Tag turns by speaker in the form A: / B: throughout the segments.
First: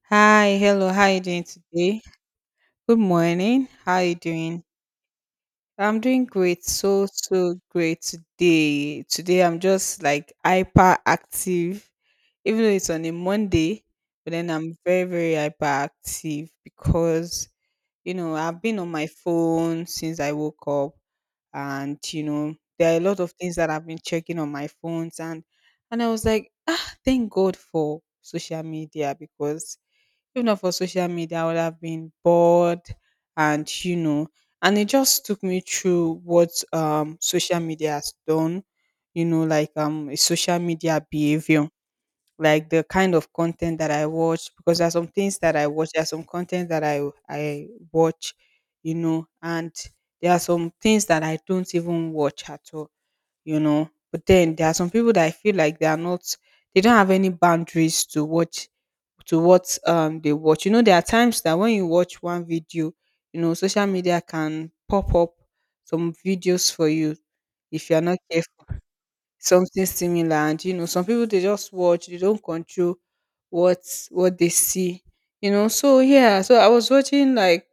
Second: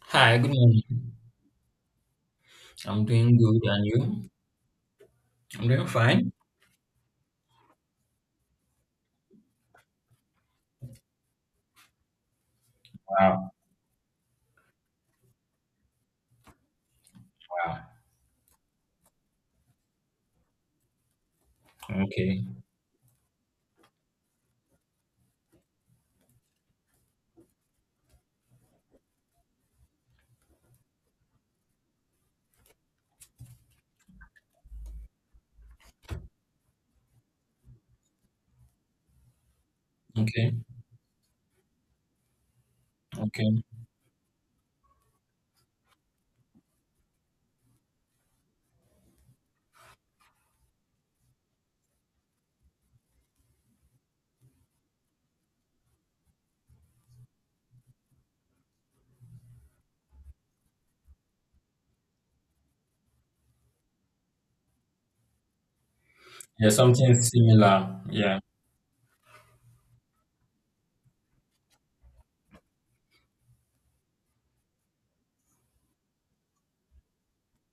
A: Hi, good
B: Hi, hello. How
A: morning.
B: are you doing today? Good
A: I'm doing good,
B: morning.
A: and
B: How are you
A: you?
B: doing?
A: I'm doing
B: I'm doing
A: fine.
B: great. So great today. Today, I'm just like hyper active, even though it's on a
A: Wow,
B: Monday, but then I'm very, very hyper active because,
A: wow.
B: I've been on my phone since I woke up, and,
A: Okay.
B: there are a lot of things that I've been checking on my phones, and I was like, ah, thank God for social media because if not for social media, I would have been bored and and it just took me through what social media has done, you know, like a
A: Okay,
B: social media behavior, like the kind of
A: okay.
B: content that I watch, because there are some things that I watch, there are some content that I watch, you know, and there are some things that I don't even watch at all you know. But then there are some people that I feel like they are not they don't have any boundaries to watch to what they watch. You know, there are times that when you watch one video, you know, social media can pop up some
A: Yeah,
B: videos for you
A: something
B: if
A: similar.
B: you're not
A: Yeah.
B: careful, something similar, and you know some people they just watch, they don't control what what they see, you know. So yeah, so I was watching like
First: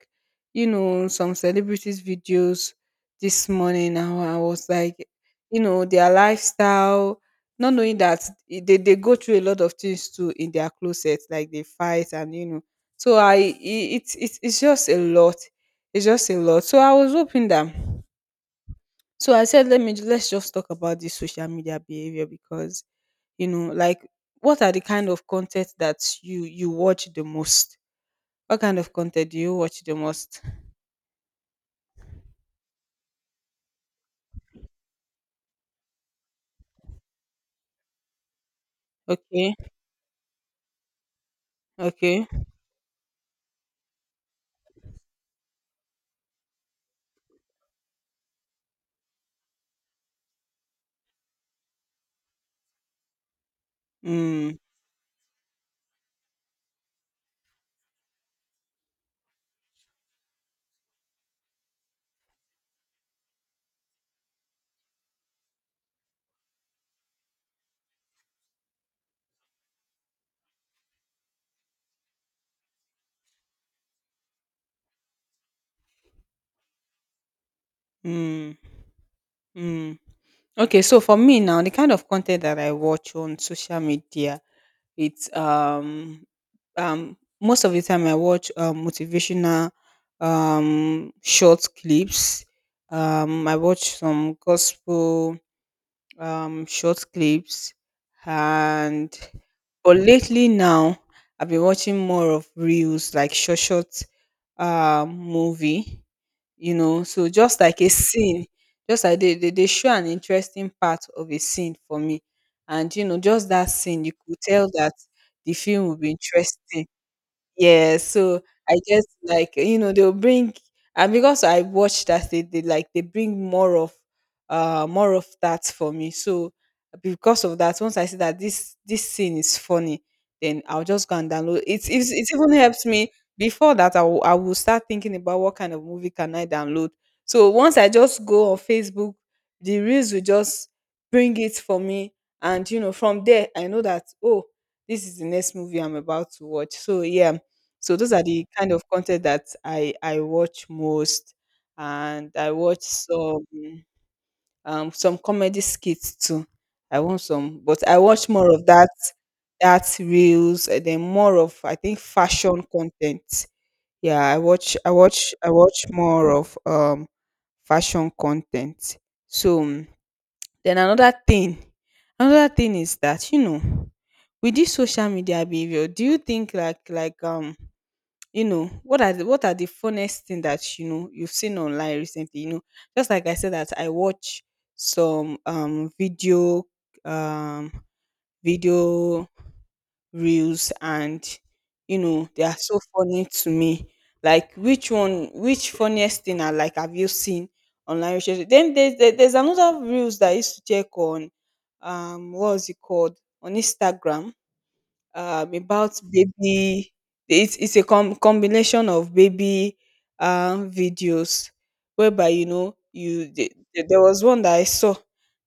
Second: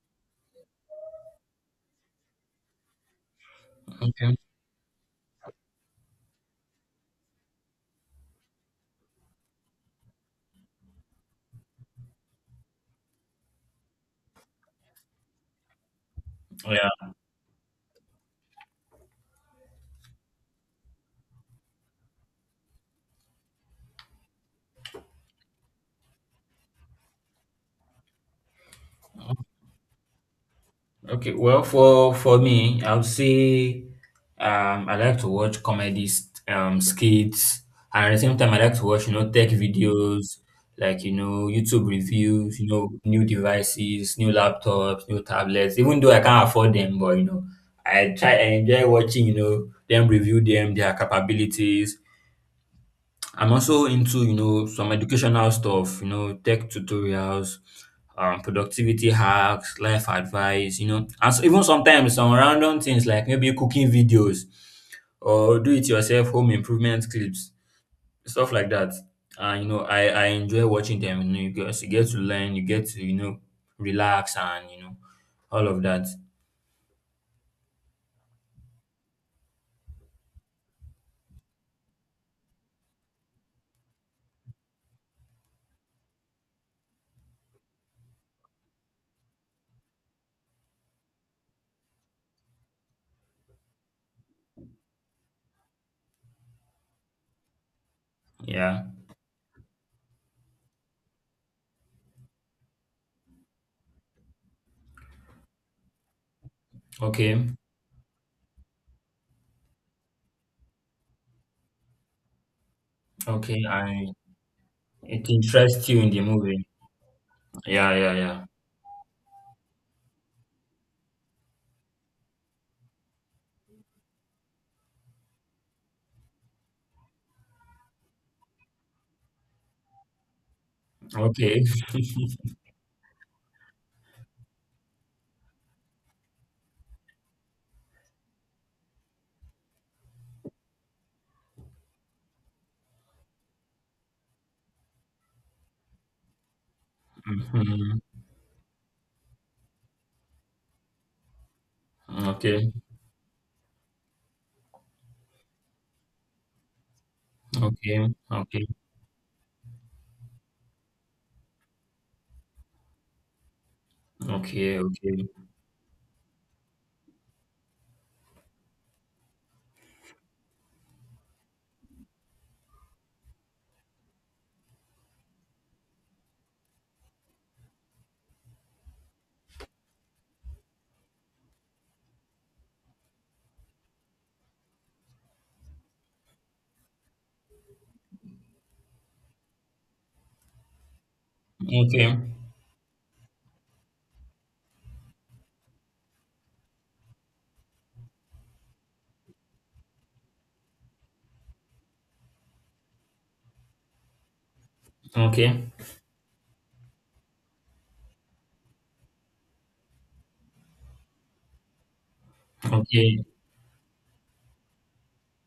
B: you know some celebrities videos this morning and
A: Okay.
B: I was like you know their lifestyle, not knowing that they go through a lot of things too in their closet, like they fight, and you know. So it's just a lot, it's just a lot. So I
A: Yeah.
B: was hoping that, so I said, let's just talk about this social media behavior, because you know, like what are the kind of content that you watch the most? What kind of content do you watch the most?
A: Okay, well, for me, I would say I like to watch comedies, skits, and at the same time, I like to watch you know tech
B: Okay,
A: videos, like you know YouTube
B: okay,
A: reviews, you know new devices, new laptops, new tablets. Even though I can't afford them, but you know I try I enjoy watching you know them review them, their capabilities. I'm also into, you
B: mm,
A: know, some educational stuff, you know, tech tutorials, productivity hacks, life advice, you know, and so even sometimes some random things like maybe cooking videos or do it yourself home improvement clips, stuff like that. And you know, I enjoy watching them. You know, you get to learn, you get to you know relax and you know all of that.
B: mm, mm. Okay, so for me now, the kind of content that I watch on social media, it's um most of the time I watch motivational short clips. I watch some gospel short clips,
A: Yeah.
B: and but lately now I've been watching more of reels, like short movie, you know. So
A: Okay.
B: just like a scene, just like they show an interesting part of a scene for me. And you know, just
A: Okay.
B: that scene,
A: I
B: you could tell that
A: It
B: the film
A: interests
B: will
A: you in
B: be
A: the movie.
B: interesting,
A: Yeah.
B: yeah.
A: Yeah.
B: So
A: Yeah.
B: I just like you know they'll bring, and because I watched that they like they bring more of that for me. So because of that, once I see that this scene is funny, then I'll just go and download.
A: Okay.
B: It's it even helps me before that I will start thinking about what kind of movie can I download. So once I just go on Facebook, the reels will just bring it for me, and you know from there I know that oh this is the next movie I'm about to watch. So yeah, so
A: Mhm.
B: those are the kind of content that I watch most, and I
A: Okay,
B: watch some comedy skits too. I want some, but I
A: okay,
B: watch more
A: okay,
B: of that, that reels, and then more of I think fashion content. Yeah, I watch
A: okay,
B: I
A: okay,
B: watch I watch more of fashion content. So mm, then another thing is that you know with this social media behavior, do you think like you know what are the funnest thing that you know you've seen online recently, you know, just like I said that I watch some video um video reels, and you
A: okay,
B: know they are so funny to me, like which funniest thing I like have you seen online recently? Then there's another reels that I used to check on, what's it called, on Instagram,
A: okay,
B: about baby. It's a combination of baby videos whereby you know
A: okay.
B: you there was one that I saw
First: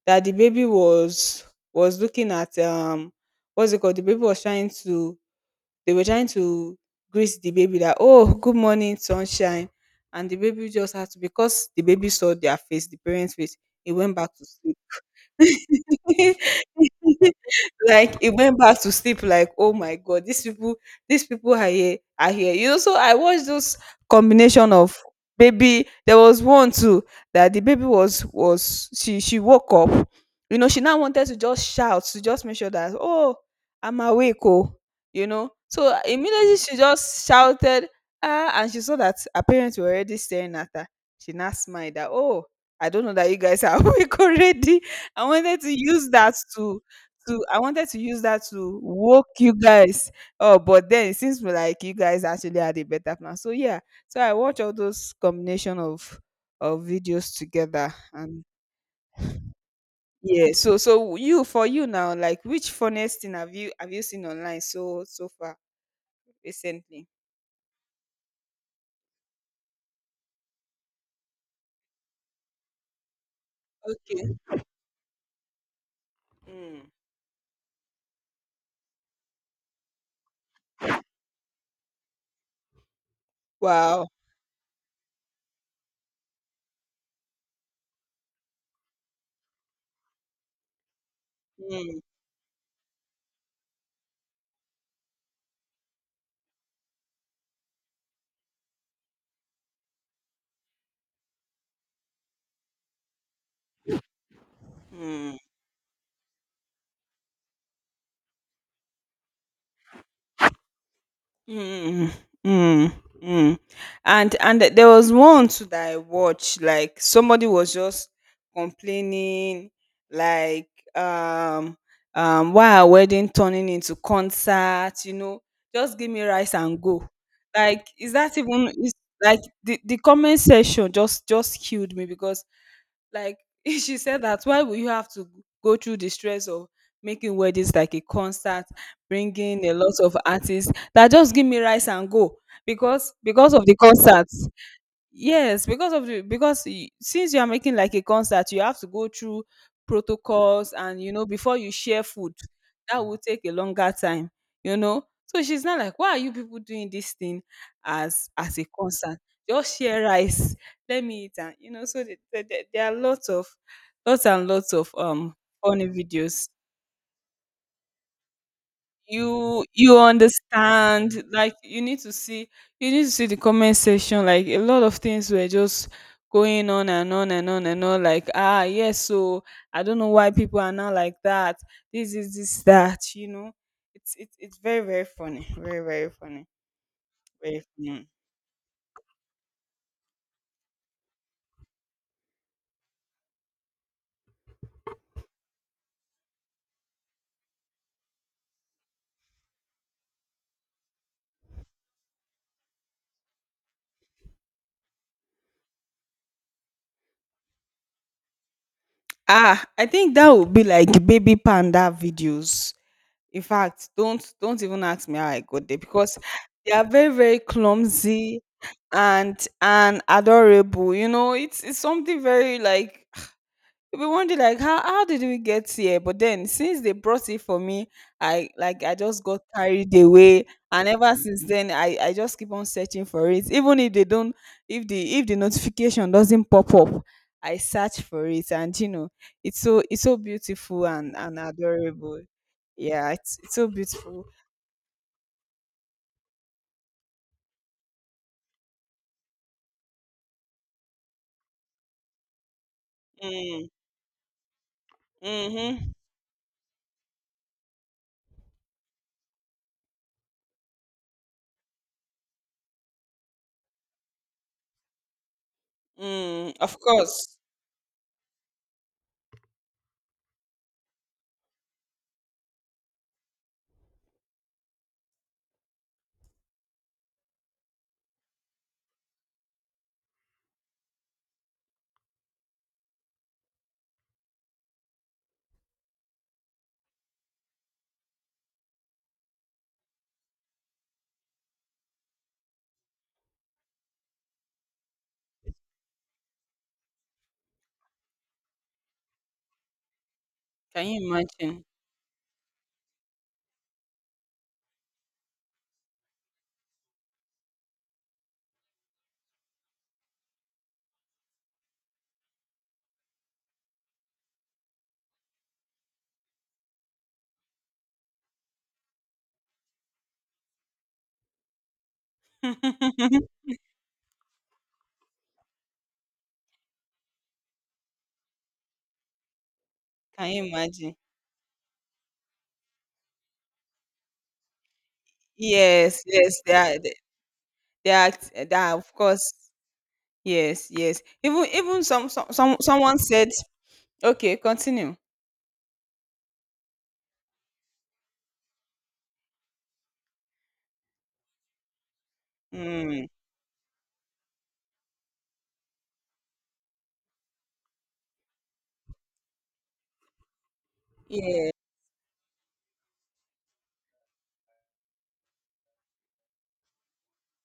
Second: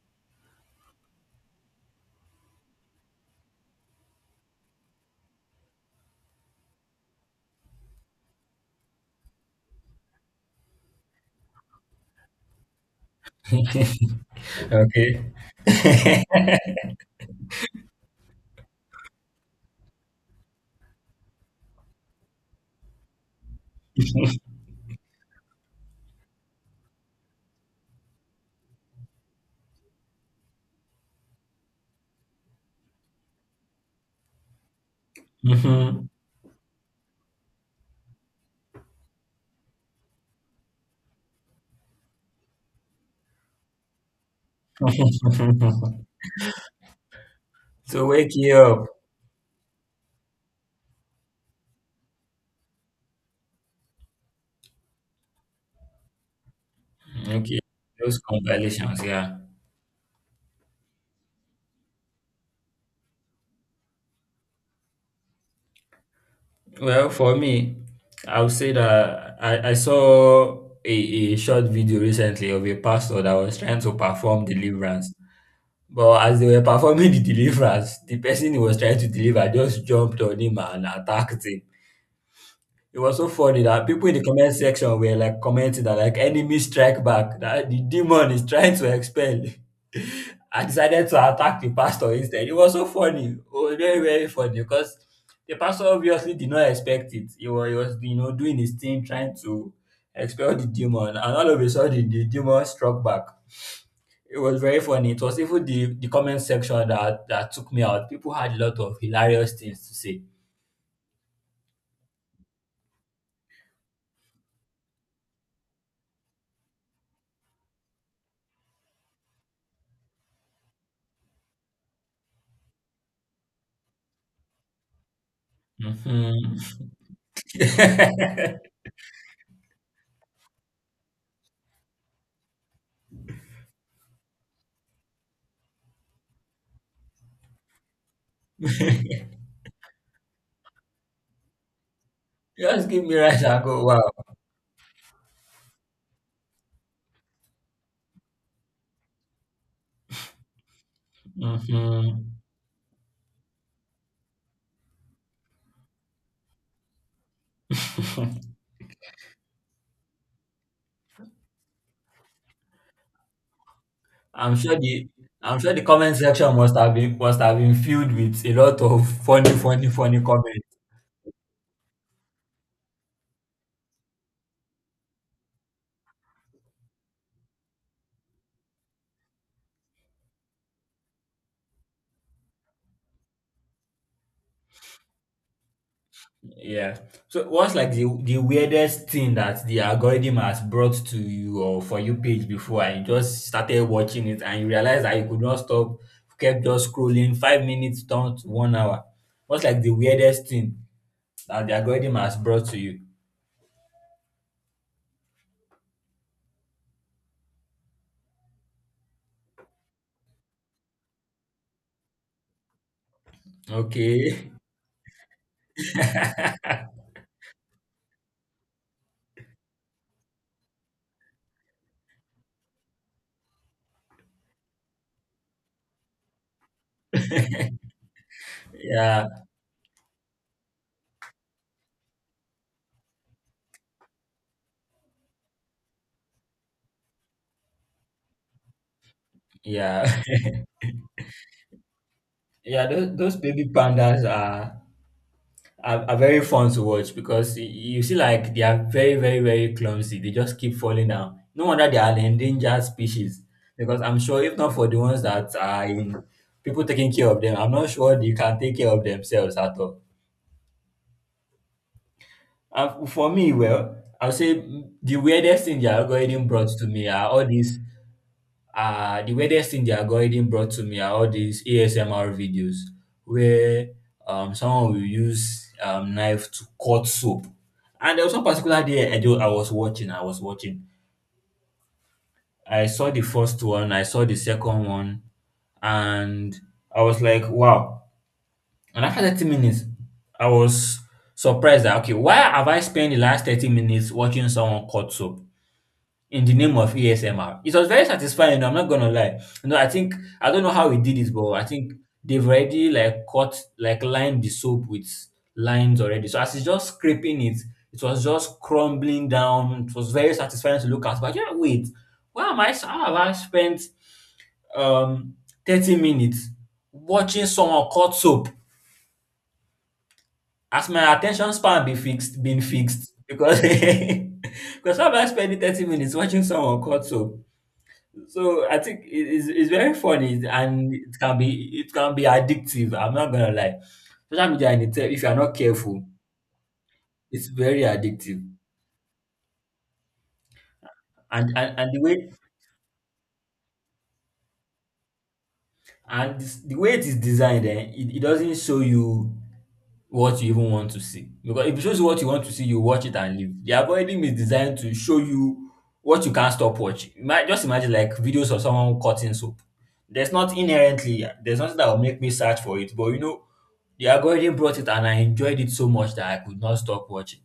B: that the baby was looking at what's it called, the baby was trying to, they were trying to greet the baby that oh good morning sunshine, and the baby just had to, because the baby saw their face, the parents face, he went back to sleep
A: Okay.
B: like it went back to sleep, like oh my God, these people are here, you know. So I watched those combination of baby. There was one too that the baby was she woke up, you know she now wanted to just shout, to just make sure that oh, I'm awake oh, you know. So
A: Mhm.
B: immediately she just shouted, ah, and she saw that her parents were already staring at her. She now smiled that oh, I don't know that you guys are awake already. I wanted to use that to I wanted to
A: So
B: use
A: wake
B: that
A: you
B: to
A: up.
B: woke you guys up, but then it seems like you guys actually had a better plan. So yeah, so I watch all those combination of videos
A: Okay,
B: together,
A: those
B: and
A: compilations, yeah.
B: yeah. So so you, for you now, like which funniest thing have you seen online so so far recently?
A: Well, for me, I would say that I saw a, a short video recently of a pastor that was trying to
B: Okay.
A: perform deliverance. But as they were
B: Mm.
A: performing the deliverance, the person he was trying to deliver just jumped on him and attacked him. It was so funny that people
B: Wow.
A: in the comment section were like commenting that like enemy strike back, that the demon is trying to expel. I decided to attack the
B: Mm.
A: pastor instead. It was so funny. Oh, very, very funny because the pastor obviously did not expect it. He was you know, doing his thing, trying to expel the demon, and all of a sudden the demon struck back. It was very funny. It was
B: Mm.
A: even the comment section that, that took me out. People had a lot of hilarious things to say.
B: Mm, mm, mm. And there was one too that I watched, like somebody was just complaining, like um um why are wedding turning into concert, you know, just give me
A: Hmm.
B: rice and go. Like, is that even is, like the comment section just killed me because like she said that why would you have to go through the stress of making weddings like a concert, bringing a lot of artists, that just give me rice and go
A: Just give me rice
B: because
A: and
B: of the
A: go, wow.
B: concert. Yes, because of the because since you are making like a concert, you have to go through protocols and you know before you share
A: Hmm.
B: food, that will take a longer time, you know. So she's not like, why are you people doing this thing as a concert? Just share rice, let me eat, and you know. So there are lots of lots and
A: I'm
B: lots
A: sure
B: of
A: the I'm sure the
B: funny
A: comment
B: videos.
A: section must have been filled with a lot of funny,
B: you
A: funny,
B: you
A: funny comments.
B: understand, like you need to see, you need to see the comment section. Like a lot of things were just going on and on and on and on, like ah yes. So I don't know why people are not like that, this is this that you know. It's very very funny, very very funny,
A: Yeah. So
B: very
A: what's like the
B: funny.
A: weirdest thing that the algorithm has brought to you or for you page before and you just started watching it and you realized that you could not stop, kept just scrolling 5 minutes down to one hour. What's like the weirdest thing that the algorithm has brought to you?
B: Ah, I think that would be like baby panda videos. In fact,
A: Okay.
B: don't even ask me how I got there because they are very very clumsy and adorable. You know, it's something very like we wonder like how did we get here? But then since they brought it for me, I like I just
A: Yeah.
B: got carried away, and ever since then I just keep on searching for it. Even if they don't, if the notification doesn't pop up, I search for it, and you know, it's
A: Yeah.
B: so beautiful and adorable.
A: Yeah,
B: Yeah,
A: those
B: it's
A: baby
B: so
A: pandas
B: beautiful.
A: are are very fun to watch because you see like they are very very very clumsy. They just keep falling down. No wonder they are an endangered species,
B: Mm,
A: because I'm sure if not for the ones that are
B: mm-hmm,
A: in people taking care of them, I'm not sure they can take care of themselves at all. And for me, well, I'll say the weirdest thing the algorithm
B: mm,
A: brought
B: of
A: to me are
B: course.
A: all these the weirdest thing the algorithm brought to me are all these ASMR videos where someone will use knife to cut soap. And there was one particular day I, do, I was watching, I was watching. I saw the first one, I saw the second one, and I was like, wow. And after 30 minutes, I was surprised that, okay, why have I spent the last 30 minutes watching someone cut soap? In the name of ASMR. It was very satisfying, I'm not gonna lie. You know, I think I don't know
B: Can
A: how he
B: you
A: did it, but
B: imagine?
A: I think they've already like cut like lined the soap with lines already. So as he's just scraping it, it was just crumbling down. It was very satisfying to look at. But yeah, wait, why am I how have I spent um 30 minutes watching someone cut soap? Has my attention span be fixed been fixed? Because because how have I spent 30 minutes watching someone cut soap? So I think it is it's very
B: Can you
A: funny and
B: imagine?
A: it can be addictive. I'm not gonna lie. Social media in itself, if you are not
B: Yes,
A: careful,
B: yes,
A: it's very
B: they are,
A: addictive.
B: they are of course. Yes, yes. Even
A: And and,
B: even
A: and the
B: some, some
A: way
B: some someone said okay, continue.
A: the way it is designed, eh, it doesn't show you what you even want to see. Because if it shows you what you want to see, you watch
B: Mm.
A: it and leave. The algorithm is designed to show you what you can't stop watching. Just imagine like videos of someone cutting soap.
B: Yeah.
A: There's nothing that will make me search for it, but you know, the algorithm brought it and I enjoyed it so much that I could not stop watching.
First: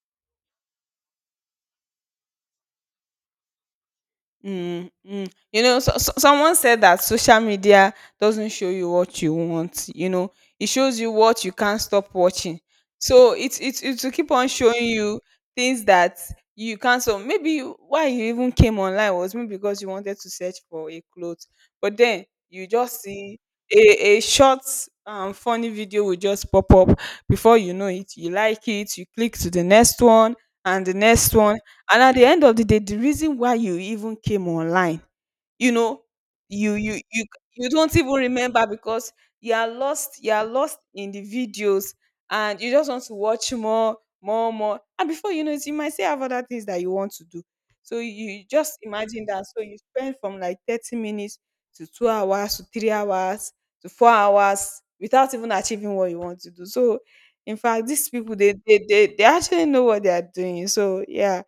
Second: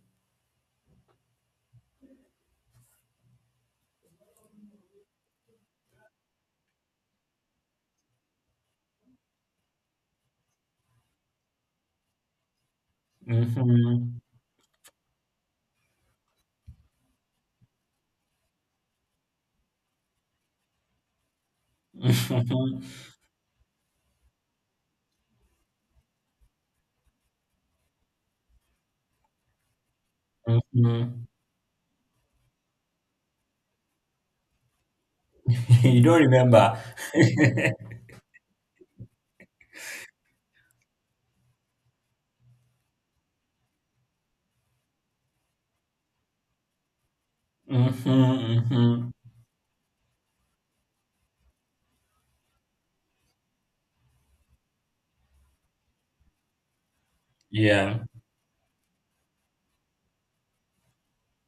B: Mm, mm. You know, so, so someone said that social media doesn't show you what you want. You know, it shows you what you can't stop watching. So it's it to
A: Mhm.
B: keep on showing you things that you can't. So maybe why you even came online was maybe because you wanted to search for a clothes, but then you
A: Mhm.
B: just see a short funny video will just pop up. Before you know it, you like it, you click to the next one and the
A: Mhm.
B: next one. And at the end of the day, the reason why you even came online, you
A: You
B: know,
A: don't
B: you
A: remember.
B: you you you don't even remember because you are lost in the videos, and you just want to watch more, more, more. And before you know it, you might still have other things that you want to do. So you
A: Mhm.
B: just
A: Mhm.
B: imagine that. So you spend from like 30 minutes to 2 hours to 3 hours to 4 hours without even achieving what you want to do. So in fact,
A: Yeah.
B: these people they actually know what they are doing. So yeah,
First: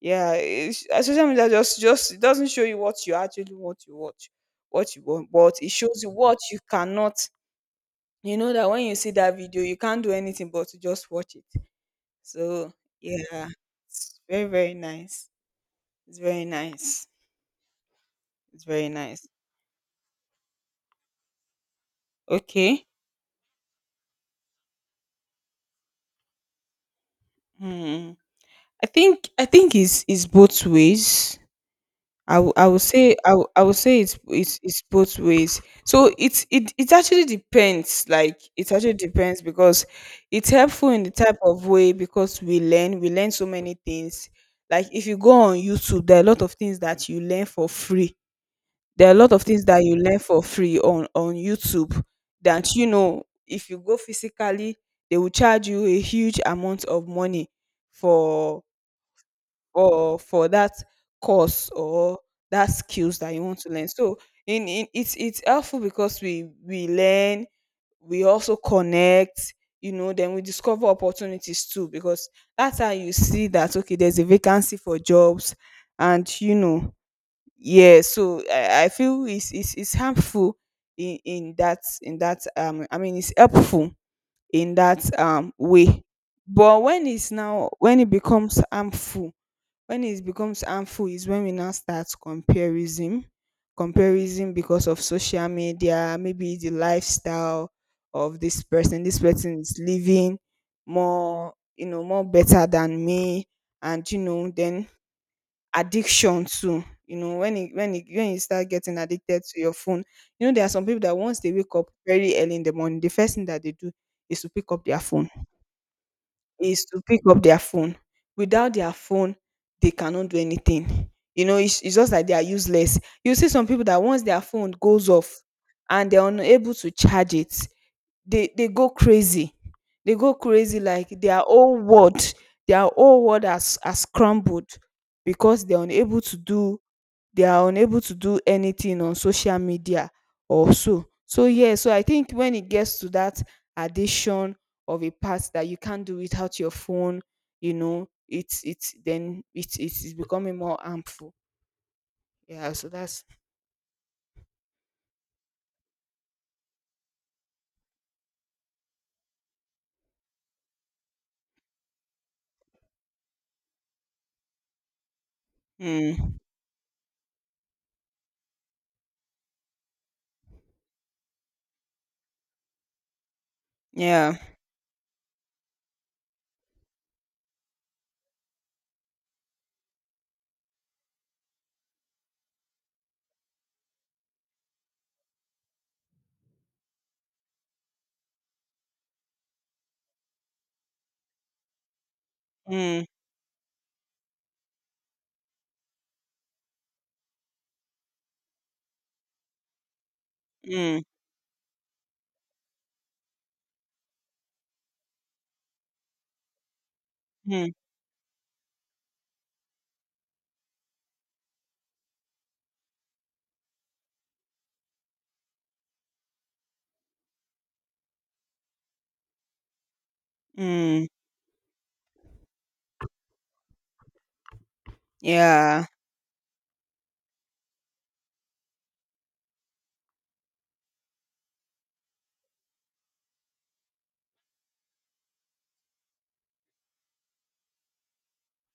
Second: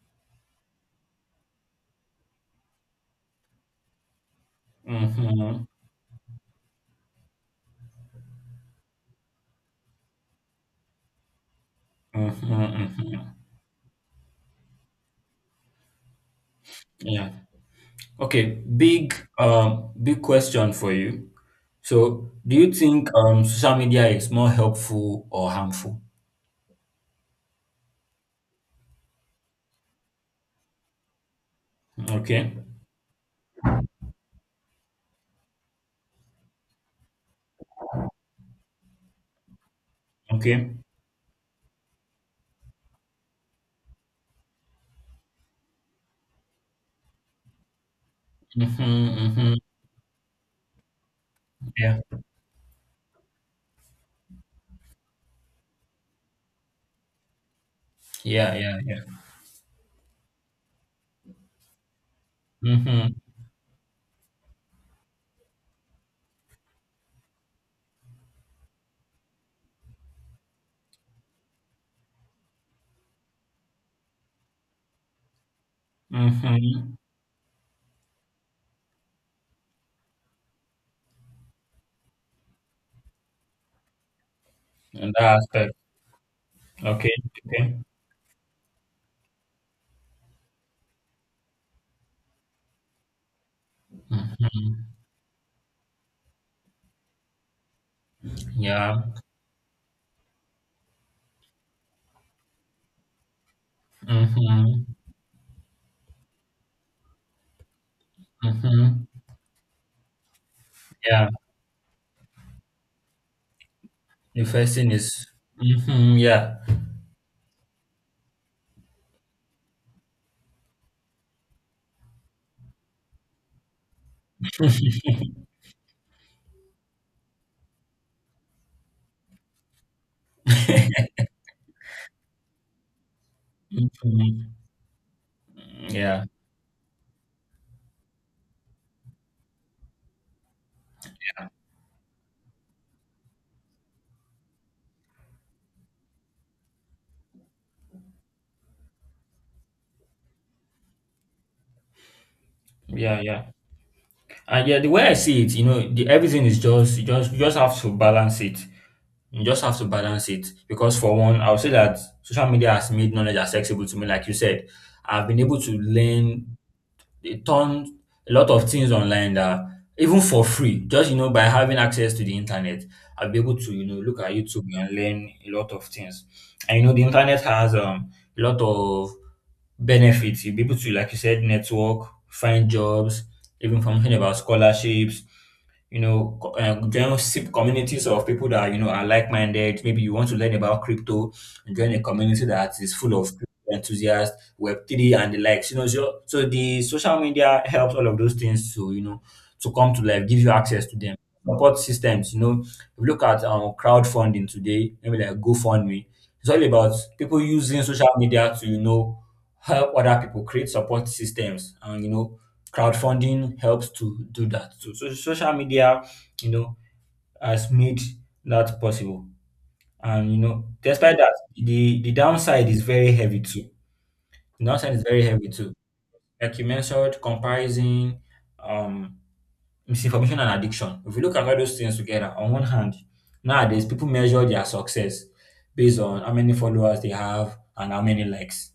B: yeah, it's, social media just it doesn't show you what you actually want to watch, what you want, but
A: Mhm.
B: it shows you what you cannot. You know that when you see that video, you can't do anything but to just watch it.
A: Mhm.
B: So
A: Mhm.
B: yeah, it's very very nice. It's very nice.
A: Yeah. Okay,
B: It's very
A: big
B: nice.
A: big question for you. So, do you
B: Okay.
A: think social media is more helpful or harmful?
B: Hmm. I think it's both ways.
A: Okay.
B: I would say I would say it's it's both ways. So it it actually depends. Like it actually depends because it's
A: Okay.
B: helpful in the type of way because we learn so many things. Like if you go on YouTube, there are a lot of things that you learn for free.
A: Mm-hmm,
B: There are a lot of
A: mm-hmm.
B: things that you learn for free on
A: Yeah.
B: YouTube that you know if you go physically, they will charge you a huge amount of money
A: Yeah,
B: for
A: yeah, yeah.
B: or for that course or that
A: Mm-hmm.
B: skills that you want to learn. So in it's helpful because we learn, we also connect, you know, then we discover opportunities too because that's how you see that okay, there's a vacancy for jobs and you
A: Mm-hmm.
B: know, yeah, so I feel it's it's harmful in that I mean it's helpful in that
A: In that aspect.
B: way. But
A: Okay. Okay.
B: when it becomes harmful is when we now start comparison, comparison because
A: Mm.
B: of social media, maybe the lifestyle of this
A: Yeah.
B: person. This person is living more, you know, more better than me, and you know, then
A: Mm-hmm.
B: addiction too. You know, when you start getting
A: Mm-hmm.
B: addicted to your phone, you know there are some people that
A: Yeah.
B: once they wake up very early in the morning, the first thing that they do is
A: The
B: to pick
A: first
B: up
A: thing
B: their
A: is
B: phone
A: mm-hmm, yeah.
B: is to pick up their phone. Without their phone, they cannot do anything. You know, it's just like they are useless. You see some people that once their phone goes off and they're unable to charge it, they go crazy. They go crazy like their whole world has
A: Mm-hmm.
B: crumbled because
A: Yeah.
B: they are unable to do anything on social media or so. So yeah, so I think when it gets to that addition of a part that you can't do without your phone, you know, it's then it's becoming more harmful. Yeah, so
A: Yeah,
B: that's
A: yeah. And yeah, the way I see it, you know, the, everything is just you just have to balance it. You just have to balance it because for one, I would say that social media has made knowledge accessible to me. Like you said, I've been able to
B: mm,
A: learn a ton, a lot of things online that even for free, just you know, by having access to the internet, I'll be able to you know look at
B: yeah.
A: YouTube and learn a lot of things. And you know, the internet has a lot of benefits. You'll be able to, like you said, network, find jobs, even information about scholarships, you know, join communities of people that you know are like-minded. Maybe you want to learn about crypto and join a community that is
B: Mm,
A: full of crypto enthusiasts, Web three, and the likes. You know, so the social media helps all of those things to you know to come to life, give you access to
B: mm,
A: them. Support systems, you know, if you look at crowdfunding today, maybe like GoFundMe. It's all about people
B: mm,
A: using social media to you know help other people create support systems, and you know crowdfunding helps to do that too. So social media, you know, has made that possible. And you know,
B: mm,
A: despite that, the downside is very heavy too. The downside is very heavy too.
B: yeah.
A: Like you mentioned, comparison, um, misinformation and addiction. If you look at all those things together, on one hand, nowadays people measure their success based on how many followers they have and how many likes.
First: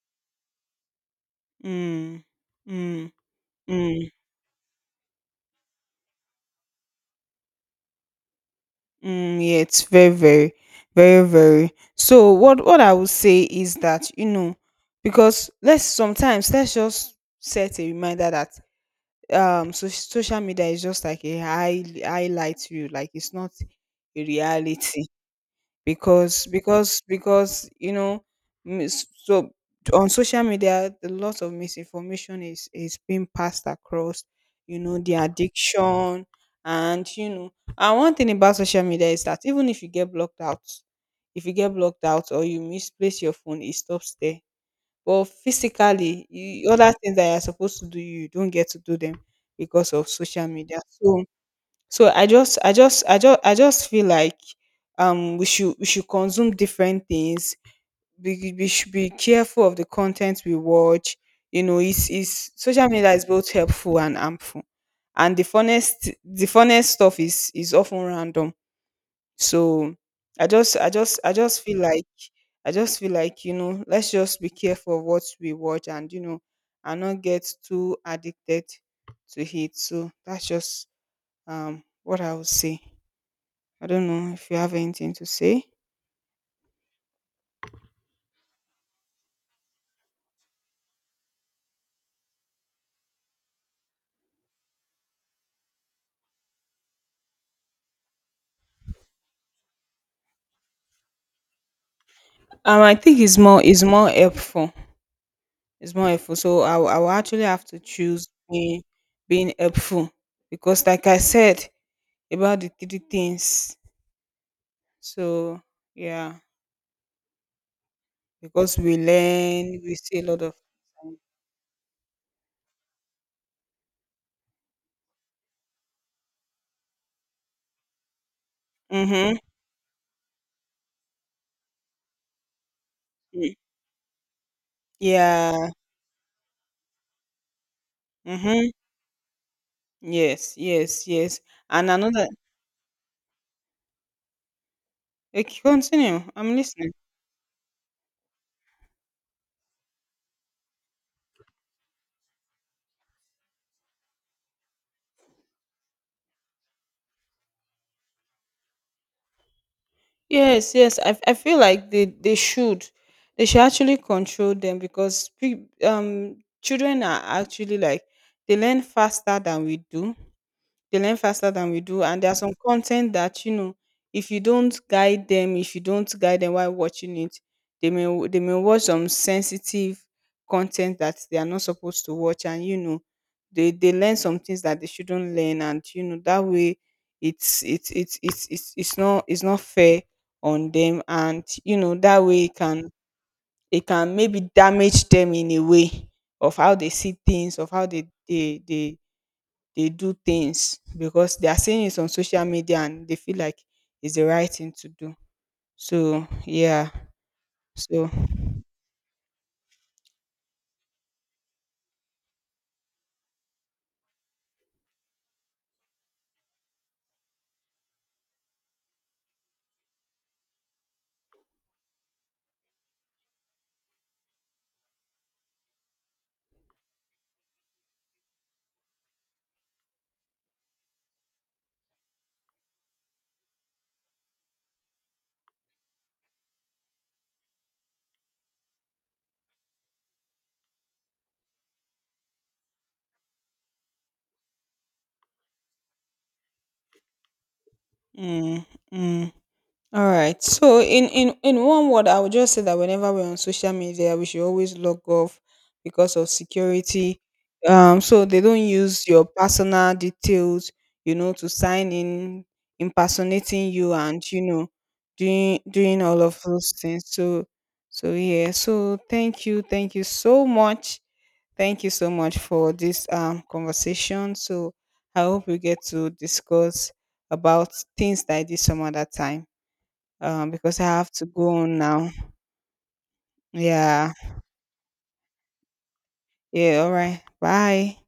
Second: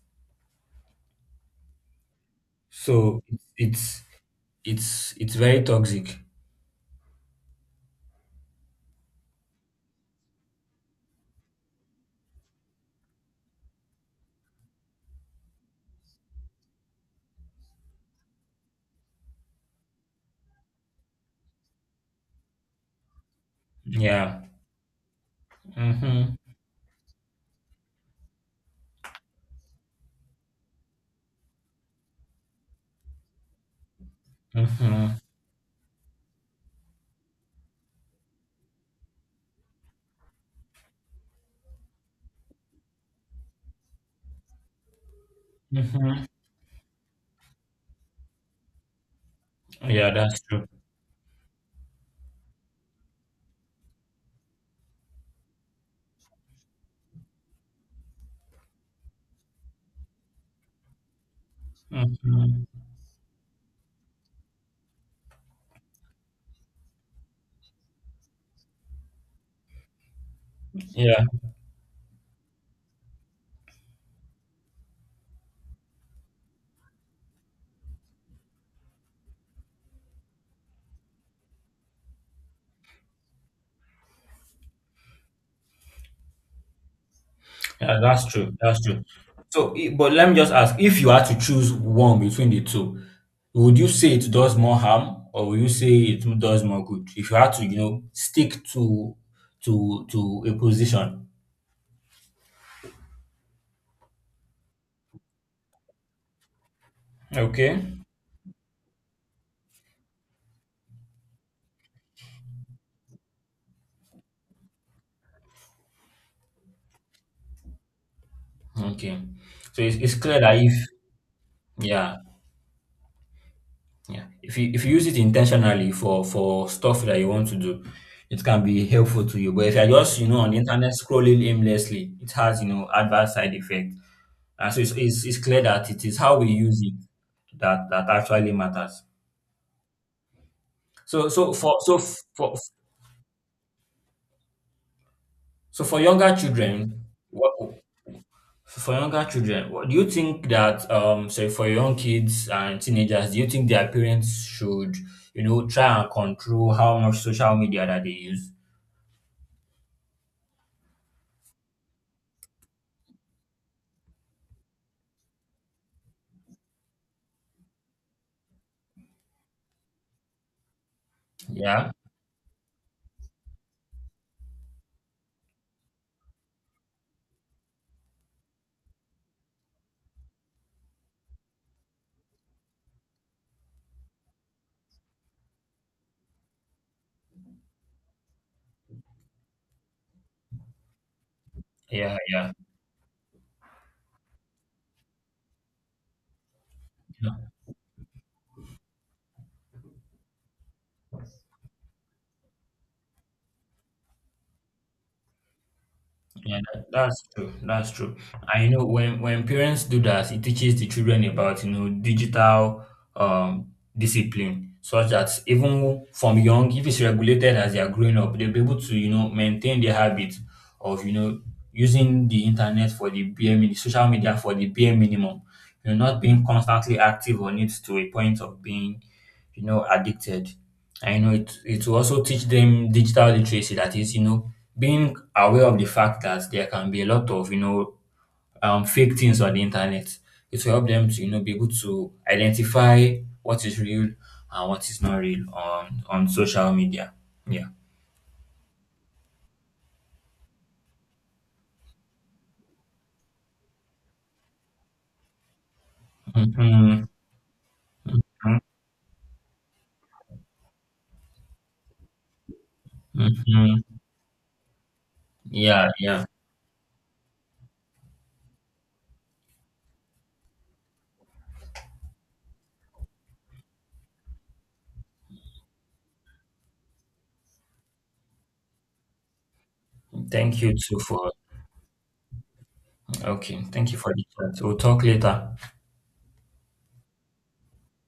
B: Mm, mm,
A: So it's
B: mm.
A: it's very toxic.
B: Mm, yeah, it's very, very, very, very. So what I would say is that you know, because let's sometimes let's just set a reminder that so social media is just like a highlight reel. Like it's not a
A: Yeah.
B: reality
A: Mm-hmm.
B: because you know mis- so on social media a lot of misinformation is being passed across you know the
A: Mm-hmm.
B: addiction and you know and one thing about social media is that even if you get blocked out if you get blocked out or you misplace your phone it stops there but physically
A: Mhm.
B: you, other things that you're supposed to do you don't get to do them because of
A: Yeah, that's
B: social
A: true.
B: media so so I just feel like we should consume different things. We should be careful of the content we watch. You know, it's
A: Mhm.
B: social media is both helpful and harmful. And the funnest stuff is often random. So
A: Yeah,
B: I just feel like I just feel like, you know, let's just be careful of what we watch and you know and not get too addicted to it. So that's just what I would say. I don't know if you have anything to say.
A: yeah, that's true. That's true. So, but let me just ask, if you had to choose one between the two, would you say it does more harm or would you say it does more good? If you had to, you know, stick to to a position.
B: I think it's more helpful. It's more helpful. So I will actually have
A: Okay.
B: to choose being helpful because, like I said about the three things. So yeah, because we
A: Okay.
B: learn,
A: So
B: we
A: it's
B: see a
A: clear
B: lot of.
A: that if yeah, Yeah. If you use it intentionally for stuff that you want to do, it can be helpful
B: Mm-hmm.
A: to you. But if you're just, you know, on the internet scrolling aimlessly, it has, you know, adverse side
B: Mm,
A: effect. And so it's clear
B: yeah.
A: that it is how we use it that that actually
B: Mm-hmm.
A: matters.
B: Yes. Yes.
A: So
B: Yes.
A: so for
B: And
A: so f-
B: another.
A: for
B: Okay,
A: so for
B: continue.
A: younger
B: I'm listening.
A: children, what what do you think that so for young kids and teenagers, do you think their parents should, you know, try and control how much social media that they use?
B: Yes, yes. I feel like they should. They should actually control them because children are actually like they learn faster than we do. They learn faster than we
A: Yeah.
B: do, and there are some content that you know, if you don't guide them, while watching it, they may watch some sensitive content that they are not supposed to watch, and you know, they learn some things that they shouldn't learn, and you know that way, it's not fair on them, and you know
A: Yeah,
B: that way
A: yeah,
B: it can maybe damage them in a way of how they see
A: yeah,
B: things, of how they do things because they are seeing it on social media and they feel like it's the right thing to do. So
A: yeah.
B: yeah,
A: That's true. That's
B: so
A: true. And you know, when parents do that, it teaches the children about you know digital um discipline, such that even from young, if it's regulated as they are growing up, they'll be able to you know maintain the habit of you know using the internet for the bare minimum, social media for the bare minimum. You know, not being constantly active on it to a point of being you know, addicted. And, you know, it will also teach them digital literacy. That is, you know, being aware of the fact that there can be a lot of, you know, fake things on the internet. It will help them to, you know, be able to identify what is real and what is not real on social media. Yeah.
B: mm, mm. All right. So in one word, I would just say that whenever we're on social media, we should always log off because of
A: Mhm.
B: security. So they don't use your personal details, you know, to sign in, impersonating you,
A: Mm-hmm.
B: and you know,
A: Yeah,
B: doing all
A: yeah.
B: of those things. So so yeah. So thank you so much, thank you so much for this conversation. So I hope we get to discuss about things like this some other time
A: Thank you
B: because I
A: too
B: have to
A: for
B: go on now.
A: Okay. Thank you for
B: Yeah.
A: the chat. We'll talk later.
B: Yeah. All right. Bye.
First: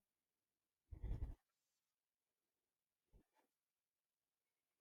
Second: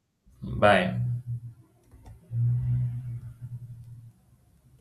A: Bye.